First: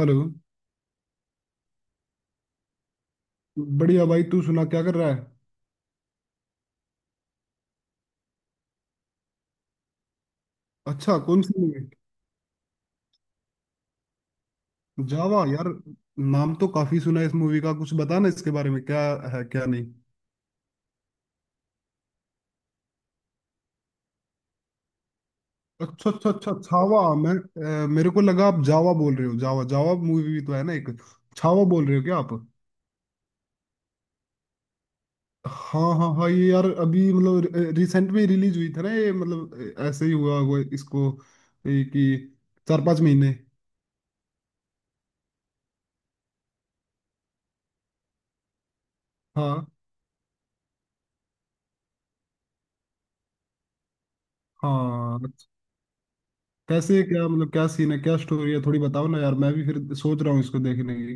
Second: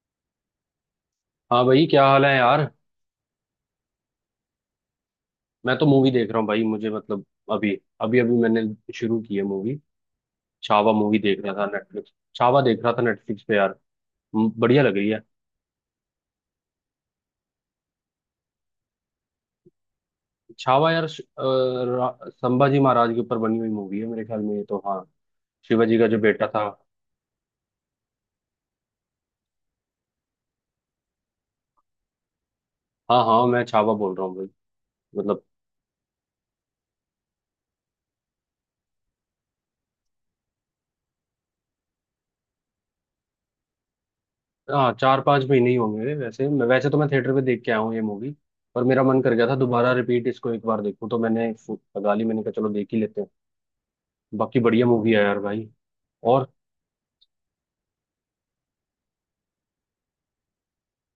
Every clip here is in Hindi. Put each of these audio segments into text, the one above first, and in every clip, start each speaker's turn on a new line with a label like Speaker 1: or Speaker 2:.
Speaker 1: हेलो।
Speaker 2: हाँ भाई, क्या हाल है यार।
Speaker 1: बढ़िया भाई, तू सुना क्या कर रहा है?
Speaker 2: मैं तो मूवी देख रहा हूँ भाई। मुझे मतलब अभी अभी अभी मैंने शुरू की है मूवी। छावा
Speaker 1: अच्छा,
Speaker 2: मूवी देख
Speaker 1: कौन
Speaker 2: रहा
Speaker 1: सी
Speaker 2: था
Speaker 1: मूवी?
Speaker 2: नेटफ्लिक्स, छावा देख रहा था नेटफ्लिक्स पे यार। बढ़िया लग रही है।
Speaker 1: जावा यार। नाम तो काफी सुना है इस मूवी का। कुछ बता ना इसके बारे में, क्या है क्या नहीं।
Speaker 2: छावा यार, संभाजी महाराज के ऊपर बनी हुई मूवी है मेरे ख्याल में ये तो। हाँ, शिवाजी का
Speaker 1: अच्छा
Speaker 2: जो
Speaker 1: अच्छा
Speaker 2: बेटा
Speaker 1: अच्छा,
Speaker 2: था।
Speaker 1: छावा। मैं मेरे को लगा आप जावा बोल रहे हो। जावा, जावा मूवी भी तो है ना एक। छावा बोल रहे हो क्या आप?
Speaker 2: हाँ हाँ, मैं छावा बोल रहा हूँ भाई, मतलब।
Speaker 1: हाँ हाँ हाँ, ये यार अभी मतलब रिसेंट में रिलीज हुई था ना ये, मतलब ऐसे ही हुआ हुआ इसको, ये कि चार पांच महीने।
Speaker 2: हाँ, 4-5 महीने ही होंगे वैसे। मैं वैसे तो मैं थिएटर पे देख के आया हूँ ये मूवी। पर मेरा मन कर गया था
Speaker 1: हाँ
Speaker 2: दोबारा रिपीट इसको एक बार देखूँ, तो मैंने लगा ली। मैंने कहा चलो देख ही लेते हैं। बाकी बढ़िया मूवी
Speaker 1: हाँ।
Speaker 2: है यार भाई। और
Speaker 1: कैसे, क्या मतलब, क्या सीन है, क्या स्टोरी है, थोड़ी बताओ ना यार, मैं भी फिर सोच रहा हूँ इसको देखने की।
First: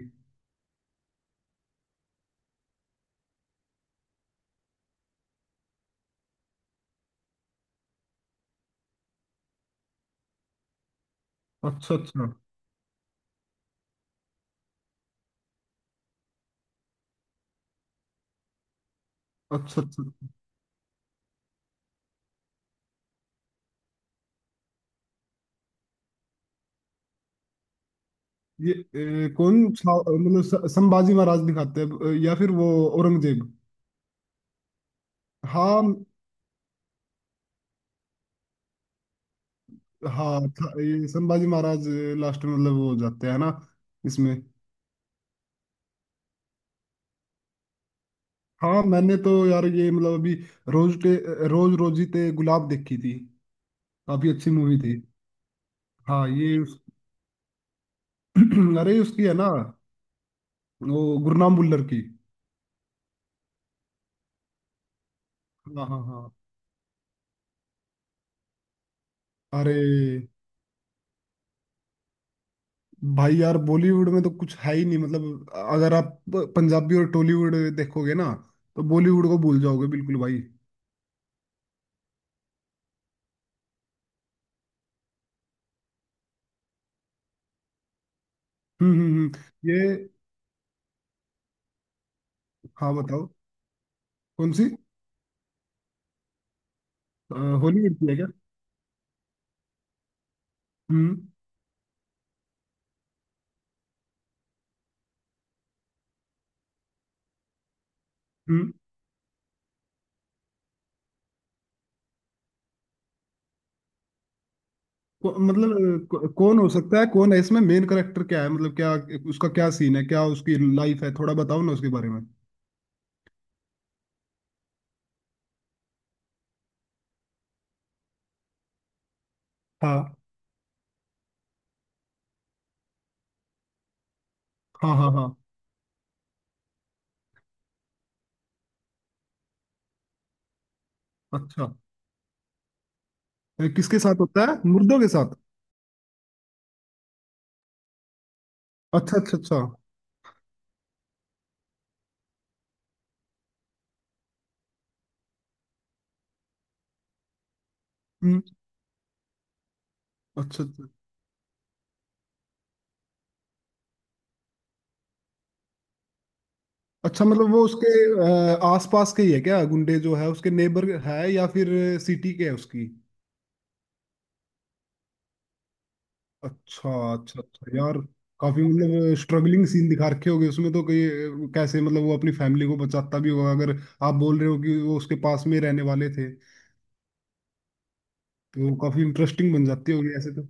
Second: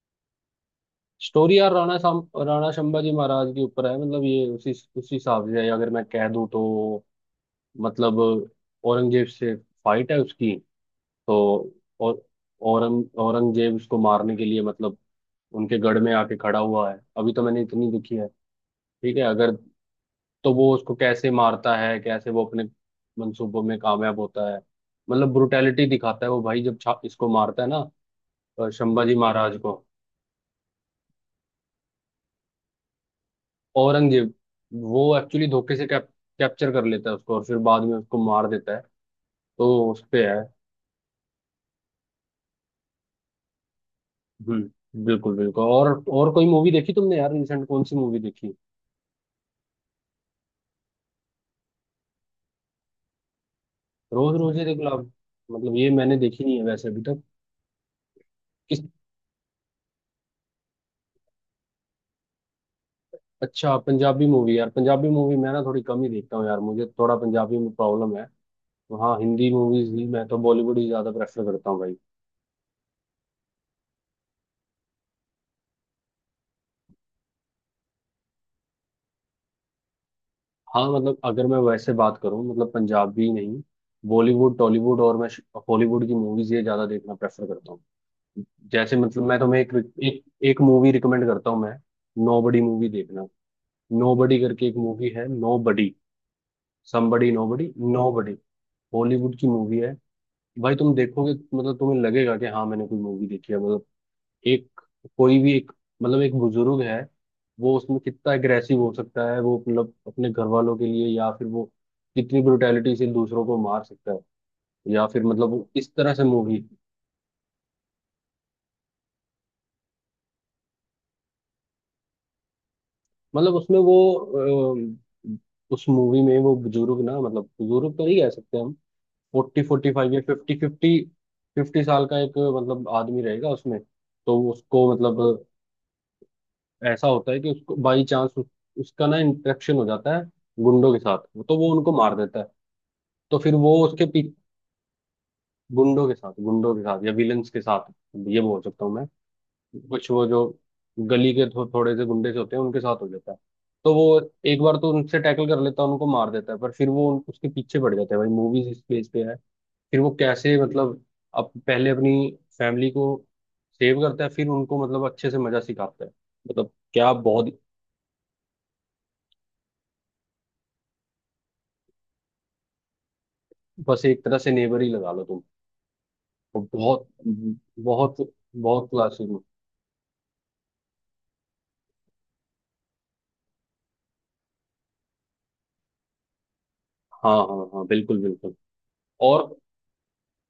Speaker 2: स्टोरी यार, राणा शंबा जी महाराज के ऊपर है। मतलब ये उसी उसी हिसाब से है, अगर मैं कह दूँ तो। मतलब औरंगजेब से फाइट है उसकी तो।
Speaker 1: अच्छा अच्छा
Speaker 2: और औरंगजेब उसको मारने के लिए मतलब उनके गढ़ में आके खड़ा हुआ है। अभी तो मैंने इतनी देखी है, ठीक है अगर।
Speaker 1: अच्छा अच्छा।
Speaker 2: तो वो उसको कैसे मारता है, कैसे वो अपने मंसूबों में कामयाब होता है, मतलब ब्रुटैलिटी दिखाता है वो भाई जब इसको मारता है ना।
Speaker 1: ये
Speaker 2: शंबा जी महाराज को।
Speaker 1: मतलब संभाजी महाराज दिखाते हैं या फिर वो औरंगजेब?
Speaker 2: औरंगजेब वो एक्चुअली धोखे
Speaker 1: हाँ
Speaker 2: से कैप्चर कर लेता है उसको, और फिर बाद में उसको मार देता है। तो उस पे है।
Speaker 1: हाँ ये संभाजी महाराज लास्ट में मतलब वो हो जाते हैं ना इसमें।
Speaker 2: हम्म, बिल्कुल बिल्कुल। और कोई मूवी देखी तुमने यार? रिसेंट कौन सी मूवी देखी?
Speaker 1: हाँ मैंने तो यार ये मतलब अभी रोज टे, रोज रोजी ते गुलाब देखी थी। काफी
Speaker 2: रोज
Speaker 1: अच्छी
Speaker 2: रोज ही
Speaker 1: मूवी
Speaker 2: देख लो
Speaker 1: थी।
Speaker 2: आप। मतलब ये मैंने
Speaker 1: हाँ
Speaker 2: देखी नहीं
Speaker 1: ये
Speaker 2: है वैसे अभी तक। किस?
Speaker 1: अरे उसकी है ना वो, गुरनाम भुल्लर की।
Speaker 2: अच्छा, पंजाबी मूवी यार। पंजाबी मूवी मैं ना थोड़ी
Speaker 1: हाँ हाँ
Speaker 2: कम ही
Speaker 1: हाँ।
Speaker 2: देखता हूँ यार, मुझे थोड़ा पंजाबी में प्रॉब्लम है। तो हाँ, हिंदी
Speaker 1: अरे
Speaker 2: मूवीज ही, मैं तो बॉलीवुड ही ज्यादा प्रेफर करता हूँ भाई।
Speaker 1: भाई यार, बॉलीवुड में तो कुछ है ही नहीं मतलब। अगर आप पंजाबी और टॉलीवुड देखोगे ना तो बॉलीवुड को भूल जाओगे बिल्कुल भाई।
Speaker 2: हाँ मतलब अगर मैं वैसे बात करूँ, मतलब पंजाबी नहीं, बॉलीवुड, टॉलीवुड और मैं हॉलीवुड की मूवीज ये ज्यादा देखना प्रेफर करता हूँ। जैसे, मतलब मैं तुम्हें एक
Speaker 1: ये।
Speaker 2: एक एक मूवी रिकमेंड करता हूँ मैं। नोबडी मूवी
Speaker 1: हाँ
Speaker 2: देखना।
Speaker 1: बताओ।
Speaker 2: नोबडी
Speaker 1: कौन सी?
Speaker 2: करके एक मूवी है, नोबडी। समबडी
Speaker 1: अ,
Speaker 2: नोबडी,
Speaker 1: हॉलीवुड की है क्या?
Speaker 2: नोबडी। हॉलीवुड की मूवी है भाई। तुम
Speaker 1: हम्म
Speaker 2: देखोगे मतलब तुम्हें लगेगा कि हाँ मैंने कोई मूवी देखी है, मतलब। एक, कोई भी एक, मतलब एक बुजुर्ग है। वो उसमें कितना
Speaker 1: हम्म।
Speaker 2: अग्रेसिव हो सकता है वो, मतलब अपने घर वालों के लिए, या फिर वो कितनी ब्रुटैलिटी से दूसरों को मार सकता है, या फिर मतलब वो इस
Speaker 1: मतलब
Speaker 2: तरह से
Speaker 1: कौन
Speaker 2: मूवी।
Speaker 1: हो सकता है, कौन है इसमें मेन करेक्टर, क्या है मतलब, क्या उसका क्या सीन है, क्या उसकी लाइफ है? थोड़ा बताओ ना उसके बारे में।
Speaker 2: मतलब उसमें वो अ, उस मूवी में वो बुजुर्ग ना, मतलब बुजुर्ग तो नहीं कह सकते हम। फोर्टी फोर्टी फाइव
Speaker 1: हाँ
Speaker 2: या फिफ्टी फिफ्टी फिफ्टी साल का एक, मतलब आदमी रहेगा उसमें। तो उसको
Speaker 1: हाँ हाँ
Speaker 2: मतलब
Speaker 1: हाँ।
Speaker 2: ऐसा होता है कि उसको बाई चांस उसका ना इंटरेक्शन हो जाता है गुंडों के साथ। तो
Speaker 1: अच्छा,
Speaker 2: वो उनको मार देता है। तो फिर वो
Speaker 1: किसके
Speaker 2: उसके
Speaker 1: साथ
Speaker 2: पी
Speaker 1: होता है, मुर्दों के साथ?
Speaker 2: गुंडों के साथ, गुंडों के साथ या विलन्स के साथ, ये बोल सकता हूँ मैं।
Speaker 1: अच्छा अच्छा अच्छा।
Speaker 2: कुछ वो जो गली के थोड़े से गुंडे से होते हैं उनके साथ हो जाता है। तो वो एक बार तो उनसे टैकल कर लेता है, उनको मार देता है, पर फिर वो उसके पीछे पड़ जाता है भाई।
Speaker 1: हम्म।
Speaker 2: मूवीज इस बेस पे है। फिर वो कैसे
Speaker 1: अच्छा अच्छा
Speaker 2: मतलब अब पहले अपनी फैमिली को सेव करता है, फिर उनको मतलब अच्छे से मजा सिखाता है, मतलब क्या
Speaker 1: अच्छा, मतलब
Speaker 2: बहुत।
Speaker 1: वो उसके आसपास के ही है क्या, गुंडे जो है उसके नेबर है या फिर सिटी के है उसकी?
Speaker 2: बस एक तरह से नेबर ही लगा लो तुम। वो
Speaker 1: अच्छा
Speaker 2: बहुत
Speaker 1: अच्छा अच्छा यार।
Speaker 2: बहुत
Speaker 1: काफी
Speaker 2: बहुत
Speaker 1: मतलब
Speaker 2: क्लासिक।
Speaker 1: स्ट्रगलिंग सीन दिखा रखे होगे उसमें तो कई। कैसे मतलब वो अपनी फैमिली को बचाता भी होगा, अगर आप बोल रहे हो कि वो उसके पास में रहने वाले थे
Speaker 2: हाँ हाँ हाँ, बिल्कुल बिल्कुल।
Speaker 1: तो काफी इंटरेस्टिंग
Speaker 2: और
Speaker 1: बन जाती होगी ऐसे तो।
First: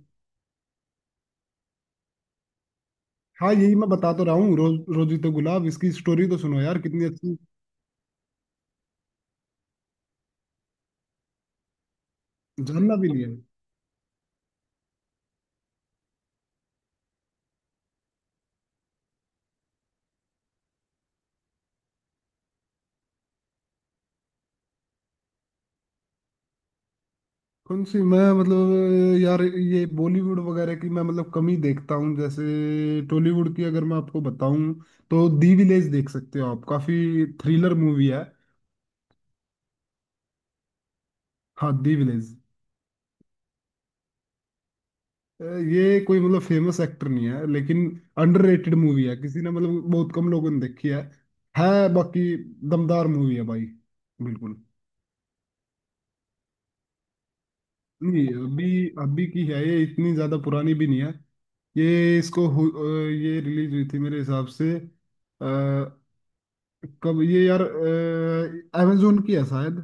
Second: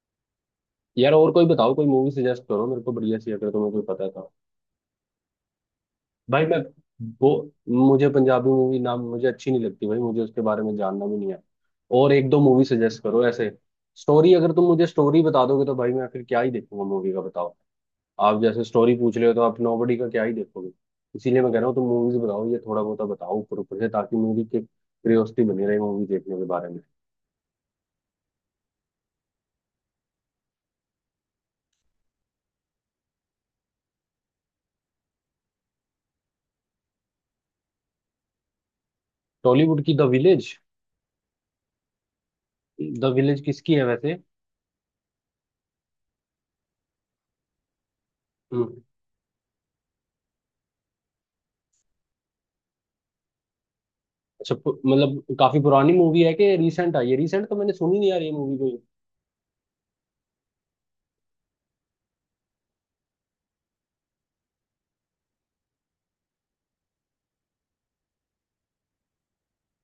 Speaker 2: यार और कोई बताओ, कोई मूवी सजेस्ट करो मेरे को बढ़िया सी, अगर
Speaker 1: हाँ
Speaker 2: तुम्हें
Speaker 1: यही
Speaker 2: कोई
Speaker 1: मैं
Speaker 2: पता
Speaker 1: बता तो
Speaker 2: था।
Speaker 1: रहा हूँ, रोज रोजी तो गुलाब, इसकी स्टोरी तो
Speaker 2: भाई मैं,
Speaker 1: सुनो यार कितनी
Speaker 2: वो,
Speaker 1: अच्छी।
Speaker 2: मुझे पंजाबी मूवी नाम मुझे अच्छी नहीं लगती भाई, मुझे उसके बारे में जानना भी नहीं है। और एक दो मूवी
Speaker 1: जानना
Speaker 2: सजेस्ट
Speaker 1: भी
Speaker 2: करो
Speaker 1: नहीं?
Speaker 2: ऐसे। स्टोरी अगर तुम मुझे स्टोरी बता दोगे तो भाई मैं फिर क्या ही देखूंगा मूवी का, बताओ। आप जैसे स्टोरी पूछ रहे हो तो आप नोबडी का क्या ही देखोगे। इसीलिए मैं कह रहा हूँ तुम मूवीज बताओ, ये थोड़ा बहुत बताओ ऊपर ऊपर से, ताकि मूवी की क्यूरियोसिटी बनी रहे मूवी देखने के बारे में।
Speaker 1: कौन सी? मैं मतलब यार, ये बॉलीवुड वगैरह की मैं मतलब कम ही देखता हूँ। जैसे टॉलीवुड की अगर मैं आपको बताऊं, तो दी विलेज देख सकते हो आप, काफी थ्रिलर मूवी है।
Speaker 2: टॉलीवुड की द विलेज?
Speaker 1: हाँ दी विलेज।
Speaker 2: द विलेज किसकी है वैसे?
Speaker 1: ये कोई मतलब फेमस एक्टर नहीं है लेकिन अंडररेटेड
Speaker 2: हम्म।
Speaker 1: मूवी है, किसी ने मतलब बहुत कम लोगों ने देखी है। है बाकी दमदार मूवी है भाई,
Speaker 2: अच्छा,
Speaker 1: बिल्कुल।
Speaker 2: मतलब काफी पुरानी मूवी है कि रिसेंट आई है? रिसेंट तो मैंने सुनी नहीं यार
Speaker 1: नहीं
Speaker 2: ये मूवी कोई।
Speaker 1: अभी अभी की है ये, इतनी ज्यादा पुरानी भी नहीं है ये। इसको ये रिलीज हुई थी मेरे हिसाब से कब ये यार? अमेजोन की है शायद।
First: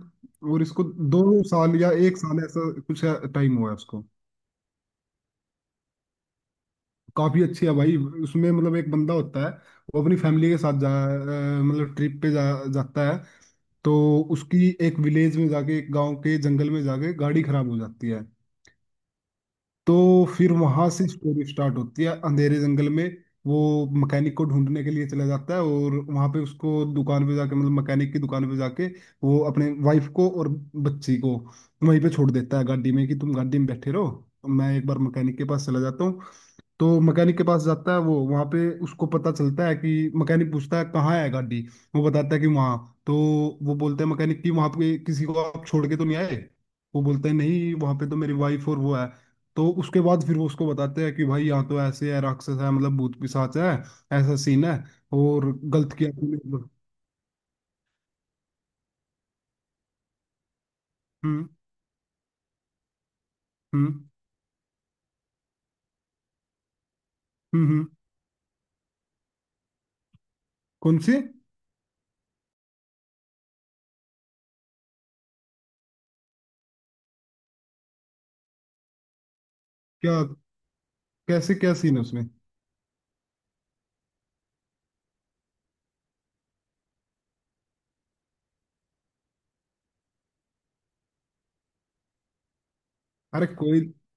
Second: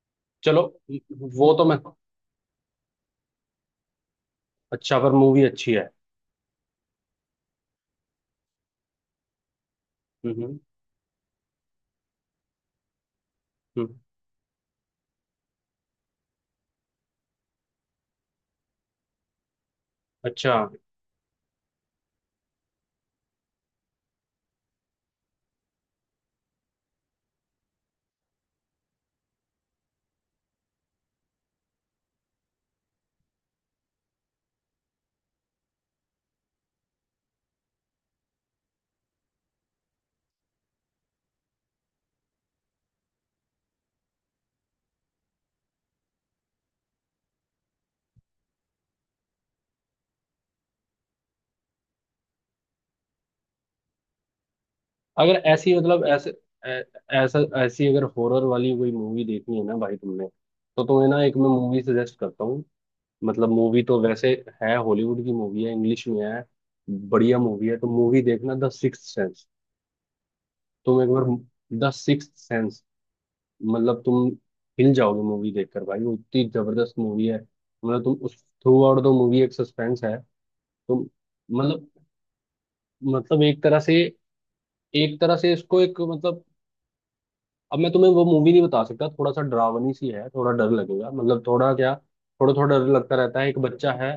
Speaker 2: चलो,
Speaker 1: और इसको दो
Speaker 2: वो तो
Speaker 1: साल
Speaker 2: मैं।
Speaker 1: या एक साल ऐसा कुछ टाइम हुआ है उसको।
Speaker 2: अच्छा पर मूवी अच्छी है?
Speaker 1: काफी अच्छी है भाई। उसमें मतलब एक बंदा होता है, वो अपनी
Speaker 2: हम्म
Speaker 1: फैमिली के
Speaker 2: हम्म
Speaker 1: साथ मतलब ट्रिप पे जा जाता है। तो
Speaker 2: हम्म।
Speaker 1: उसकी एक विलेज में जाके, एक गांव के जंगल में जाके, गाड़ी खराब हो जाती है। तो फिर
Speaker 2: अच्छा।
Speaker 1: वहां से स्टोरी स्टार्ट होती है। अंधेरे जंगल में वो मैकेनिक को ढूंढने के लिए चला जाता है, और वहां पे उसको दुकान पे जाके मतलब मैकेनिक की दुकान पे जाके वो अपने वाइफ को और बच्ची को वहीं पे छोड़ देता है गाड़ी में, कि तुम गाड़ी में बैठे रहो, तो मैं एक बार मैकेनिक के पास चला जाता हूँ। तो मैकेनिक के पास जाता है वो, वहां पे उसको पता चलता है कि मैकेनिक पूछता है कहाँ है गाड़ी। वो बताता है कि वहां। तो वो बोलते हैं मैकेनिक कि वहां पे किसी को आप छोड़ के तो नहीं आए? वो बोलता है नहीं, वहां पे तो मेरी वाइफ और वो है। तो उसके बाद फिर वो उसको बताते हैं कि भाई यहाँ तो ऐसे है, राक्षस है मतलब, भूत पिशाच है, ऐसा सीन है।
Speaker 2: अगर
Speaker 1: और
Speaker 2: ऐसी
Speaker 1: गलत
Speaker 2: मतलब
Speaker 1: किया
Speaker 2: ऐसे
Speaker 1: तूने मतलब।
Speaker 2: ऐ- ऐसा ऐसी, अगर हॉरर वाली कोई मूवी देखनी है ना भाई तुमने, तो तुम्हें ना एक
Speaker 1: हम्म
Speaker 2: मैं मूवी सजेस्ट करता हूँ। मतलब मूवी
Speaker 1: हम्म
Speaker 2: तो वैसे है, हॉलीवुड की मूवी है, इंग्लिश में है, बढ़िया
Speaker 1: हम्म
Speaker 2: मूवी है। तो
Speaker 1: हम्म।
Speaker 2: मूवी देखना, द सिक्स्थ सेंस।
Speaker 1: कौन
Speaker 2: तुम एक
Speaker 1: सी?
Speaker 2: बार, द सिक्स्थ सेंस, मतलब तुम हिल जाओगे मूवी देखकर भाई, वो इतनी जबरदस्त मूवी है। मतलब तुम उस थ्रू आउट द मूवी एक सस्पेंस
Speaker 1: क्या?
Speaker 2: है। तुम
Speaker 1: कैसे, क्या
Speaker 2: मतलब,
Speaker 1: सीन है उसमें?
Speaker 2: एक तरह से, इसको एक, मतलब अब मैं तुम्हें वो मूवी नहीं बता सकता। थोड़ा सा डरावनी सी है, थोड़ा डर लगेगा मतलब, थोड़ा क्या, थोड़ा थोड़ा डर लगता रहता
Speaker 1: अरे
Speaker 2: है। एक
Speaker 1: कोई
Speaker 2: बच्चा है,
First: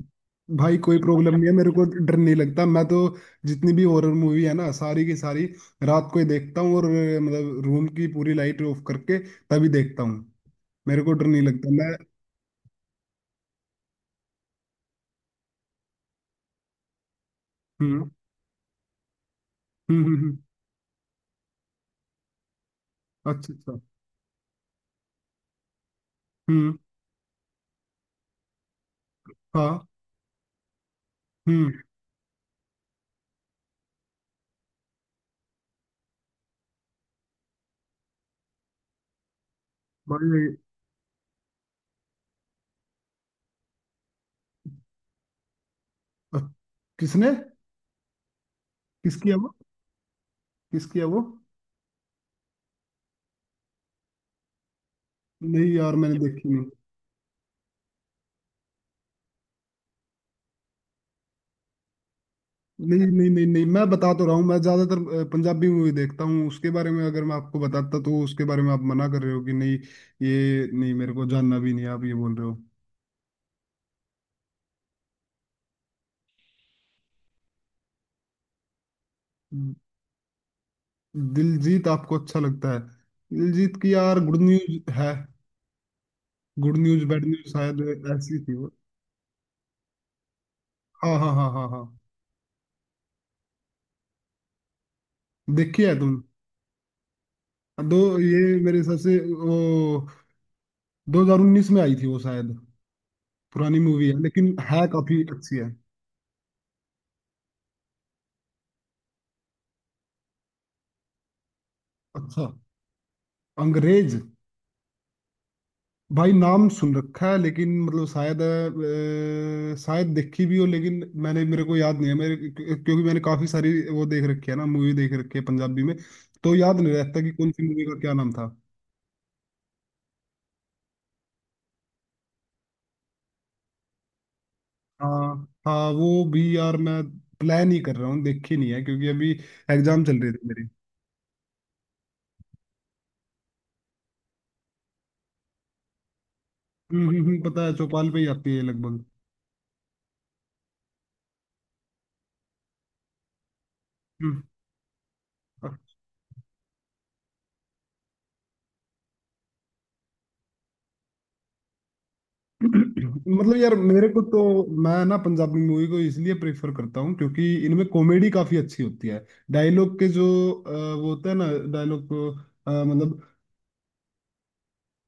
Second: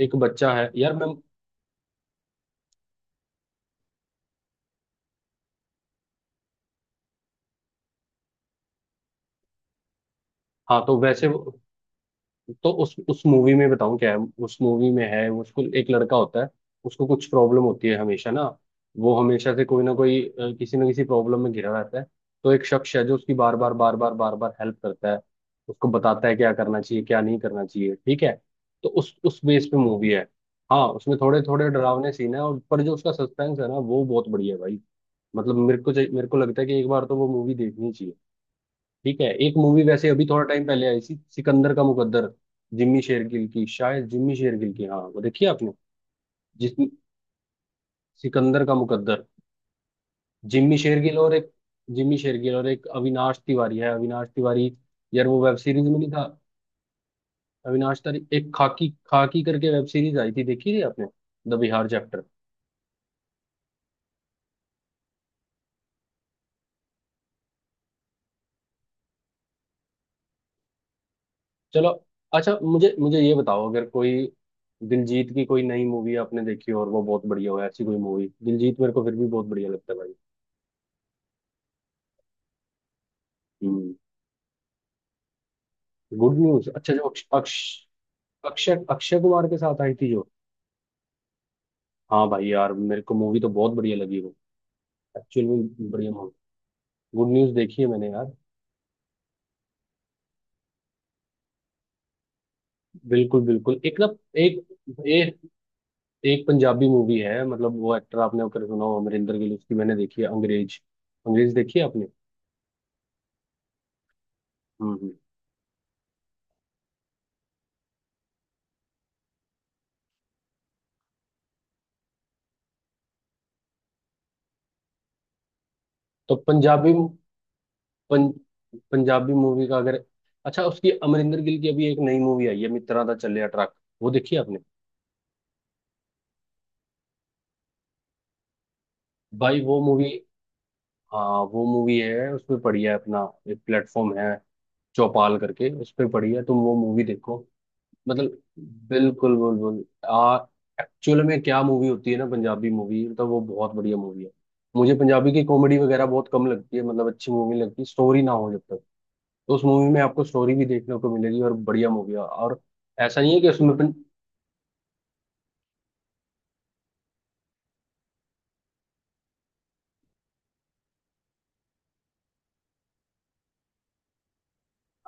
Speaker 2: एक बच्चा है
Speaker 1: भाई,
Speaker 2: यार
Speaker 1: कोई
Speaker 2: मैं।
Speaker 1: प्रॉब्लम नहीं है, मेरे को डर नहीं लगता। मैं तो जितनी भी हॉरर मूवी है ना सारी की सारी रात को ही देखता हूँ, और मतलब रूम की पूरी लाइट ऑफ करके तभी देखता हूँ।
Speaker 2: हाँ तो
Speaker 1: मेरे को
Speaker 2: वैसे
Speaker 1: डर नहीं
Speaker 2: वो-
Speaker 1: लगता मैं।
Speaker 2: तो उस मूवी में बताऊं क्या है। उस मूवी में है वो उसको एक लड़का होता है, उसको कुछ प्रॉब्लम होती है
Speaker 1: हम्म
Speaker 2: हमेशा ना। वो हमेशा से कोई ना कोई
Speaker 1: हम्म।
Speaker 2: किसी ना किसी प्रॉब्लम में घिरा रहता है। तो एक शख्स है जो उसकी
Speaker 1: अच्छा
Speaker 2: बार बार
Speaker 1: अच्छा।
Speaker 2: बार बार बार बार हेल्प करता है, उसको बताता है क्या
Speaker 1: हम्म।
Speaker 2: करना चाहिए क्या नहीं करना चाहिए, ठीक है। तो उस बेस पे
Speaker 1: हाँ।
Speaker 2: मूवी है। हाँ उसमें थोड़े थोड़े
Speaker 1: हम्म।
Speaker 2: डरावने सीन है, और पर जो उसका सस्पेंस है ना वो बहुत बढ़िया है भाई। मतलब मेरे को लगता है कि एक बार तो वो मूवी देखनी चाहिए। ठीक है, एक मूवी वैसे अभी थोड़ा
Speaker 1: भाई
Speaker 2: टाइम पहले आई थी, सिकंदर का मुकद्दर, जिम्मी शेरगिल की, हाँ। वो देखी आपने?
Speaker 1: अ,
Speaker 2: जिस,
Speaker 1: किसने?
Speaker 2: सिकंदर का मुकद्दर।
Speaker 1: किसकी है वो?
Speaker 2: जिम्मी
Speaker 1: किसकी है
Speaker 2: शेरगिल
Speaker 1: वो?
Speaker 2: और एक जिम्मी शेरगिल और एक अविनाश तिवारी है। अविनाश तिवारी यार वो वेब
Speaker 1: नहीं
Speaker 2: सीरीज
Speaker 1: यार,
Speaker 2: में नहीं
Speaker 1: मैंने
Speaker 2: था?
Speaker 1: देखी नहीं।
Speaker 2: अविनाश तिवारी, एक खाकी खाकी करके वेब सीरीज आई थी, देखी थी आपने? The Bihar chapter.
Speaker 1: नहीं नहीं नहीं नहीं, मैं बता तो रहा हूँ, मैं ज्यादातर पंजाबी मूवी देखता हूँ। उसके बारे में अगर मैं आपको बताता, तो उसके बारे में आप मना कर रहे हो कि नहीं ये नहीं, मेरे को जानना भी नहीं
Speaker 2: चलो।
Speaker 1: है, आप ये बोल रहे
Speaker 2: अच्छा,
Speaker 1: हो।
Speaker 2: मुझे मुझे ये बताओ, अगर कोई दिलजीत की कोई नई मूवी आपने देखी हो और वो बहुत बढ़िया हो ऐसी कोई मूवी। दिलजीत मेरे को फिर भी बहुत बढ़िया लगता है भाई।
Speaker 1: दिलजीत आपको अच्छा लगता है? दिलजीत
Speaker 2: हम्म।
Speaker 1: की यार गुड न्यूज है।
Speaker 2: गुड न्यूज,
Speaker 1: गुड
Speaker 2: अच्छा जो
Speaker 1: न्यूज
Speaker 2: अक्ष
Speaker 1: बैड न्यूज
Speaker 2: अक्ष
Speaker 1: शायद ऐसी थी वो।
Speaker 2: अक्षय अक्षय कुमार के साथ आई थी जो।
Speaker 1: हाँ हाँ हाँ हाँ हाँ।
Speaker 2: हाँ भाई यार, मेरे को मूवी तो बहुत बढ़िया लगी वो, एक्चुअल
Speaker 1: देखी
Speaker 2: में
Speaker 1: है
Speaker 2: बढ़िया
Speaker 1: तुम?
Speaker 2: मूवी। गुड न्यूज देखी है
Speaker 1: दो
Speaker 2: मैंने यार।
Speaker 1: ये, मेरे हिसाब से वो 2019 में आई थी वो शायद।
Speaker 2: बिल्कुल
Speaker 1: पुरानी
Speaker 2: बिल्कुल। एक ना
Speaker 1: मूवी है लेकिन
Speaker 2: एक
Speaker 1: है काफी
Speaker 2: एक,
Speaker 1: अच्छी है।
Speaker 2: एक पंजाबी मूवी है, मतलब वो एक्टर आपने अगर सुना हो, अमरिंदर गिल, उसकी मैंने देखी है अंग्रेज। अंग्रेज देखी है आपने?
Speaker 1: अच्छा अंग्रेज।
Speaker 2: हम्म हम्म।
Speaker 1: भाई नाम सुन रखा है लेकिन मतलब शायद शायद देखी भी हो लेकिन मैंने मेरे को याद नहीं है मेरे, क्योंकि मैंने काफी सारी वो देख रखी है ना मूवी, देख रखी है पंजाबी में।
Speaker 2: तो
Speaker 1: तो याद
Speaker 2: पंजाबी,
Speaker 1: नहीं रहता कि कौन सी मूवी का क्या
Speaker 2: पं,
Speaker 1: नाम था।
Speaker 2: पंजाबी मूवी का अगर। अच्छा, उसकी अमरिंदर गिल की अभी एक नई मूवी आई है, मित्रा दा चले ट्रक। वो देखी है आपने?
Speaker 1: हाँ हाँ वो भी यार मैं प्लान ही कर रहा हूँ, देखी नहीं है क्योंकि अभी
Speaker 2: भाई वो
Speaker 1: एग्जाम
Speaker 2: मूवी,
Speaker 1: चल रही थी मेरी।
Speaker 2: हाँ वो मूवी है उसमें पड़ी है। अपना एक प्लेटफॉर्म है चौपाल करके, उस पे पड़ी है, तुम वो मूवी देखो।
Speaker 1: हम्म। पता है चौपाल पे ही
Speaker 2: मतलब,
Speaker 1: आती है लगभग।
Speaker 2: बिल्कुल बिल्कुल। आ, एक्चुअल में क्या मूवी होती है ना, पंजाबी मूवी मतलब वो बहुत बढ़िया मूवी है। मुझे पंजाबी की कॉमेडी
Speaker 1: हम्म।
Speaker 2: वगैरह बहुत कम लगती है, मतलब अच्छी मूवी लगती है स्टोरी ना हो जब तक। तो उस मूवी में आपको स्टोरी भी देखने को मिलेगी और बढ़िया मूवी है। और ऐसा नहीं है कि
Speaker 1: मतलब यार
Speaker 2: उसमें पन...
Speaker 1: मेरे को तो, मैं ना पंजाबी मूवी को इसलिए प्रेफर करता हूँ क्योंकि इनमें कॉमेडी काफी अच्छी होती है। डायलॉग के जो वो होता है ना, डायलॉग को मतलब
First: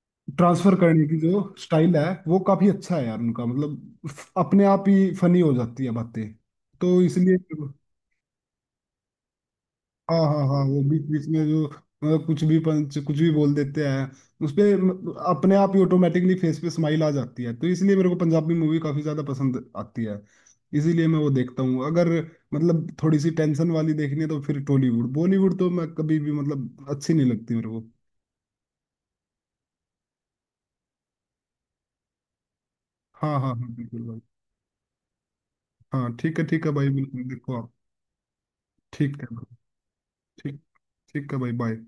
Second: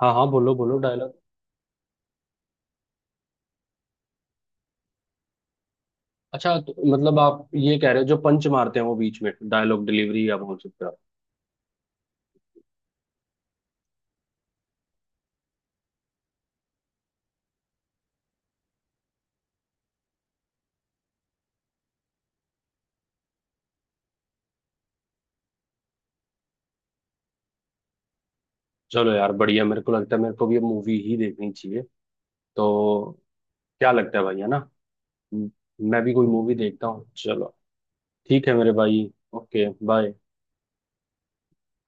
Speaker 2: हाँ हाँ, बोलो
Speaker 1: ट्रांसफर
Speaker 2: बोलो
Speaker 1: करने
Speaker 2: डायलॉग।
Speaker 1: की जो स्टाइल है वो काफी अच्छा है यार उनका, मतलब अपने आप ही फनी हो जाती है बातें,
Speaker 2: अच्छा तो,
Speaker 1: तो
Speaker 2: मतलब
Speaker 1: इसलिए।
Speaker 2: आप ये कह रहे हो जो पंच मारते हैं वो बीच में, डायलॉग
Speaker 1: हाँ
Speaker 2: डिलीवरी या
Speaker 1: हाँ
Speaker 2: बोल
Speaker 1: हाँ, वो
Speaker 2: सकते हो।
Speaker 1: बीच बीच में जो मतलब कुछ भी पंच कुछ भी बोल देते हैं, उस पे अपने आप ही ऑटोमेटिकली फेस पे स्माइल आ जाती है। तो इसलिए मेरे को पंजाबी मूवी काफी ज्यादा पसंद आती है, इसीलिए मैं वो देखता हूँ। अगर मतलब थोड़ी सी टेंशन वाली देखनी है तो फिर टॉलीवुड बॉलीवुड तो मैं कभी भी मतलब अच्छी नहीं लगती मेरे को।
Speaker 2: चलो यार बढ़िया, मेरे को लगता है मेरे को भी अब मूवी ही देखनी चाहिए तो।
Speaker 1: हाँ हाँ हाँ
Speaker 2: क्या
Speaker 1: बिल्कुल
Speaker 2: लगता
Speaker 1: भाई।
Speaker 2: है भाई, है ना। म- मैं भी
Speaker 1: हाँ
Speaker 2: कोई मूवी
Speaker 1: ठीक है
Speaker 2: देखता
Speaker 1: भाई,
Speaker 2: हूँ,
Speaker 1: बिल्कुल
Speaker 2: चलो।
Speaker 1: देखो आप।
Speaker 2: ठीक है मेरे भाई,
Speaker 1: ठीक है भाई,
Speaker 2: ओके बाय।
Speaker 1: ठीक ठीक है भाई, बाय।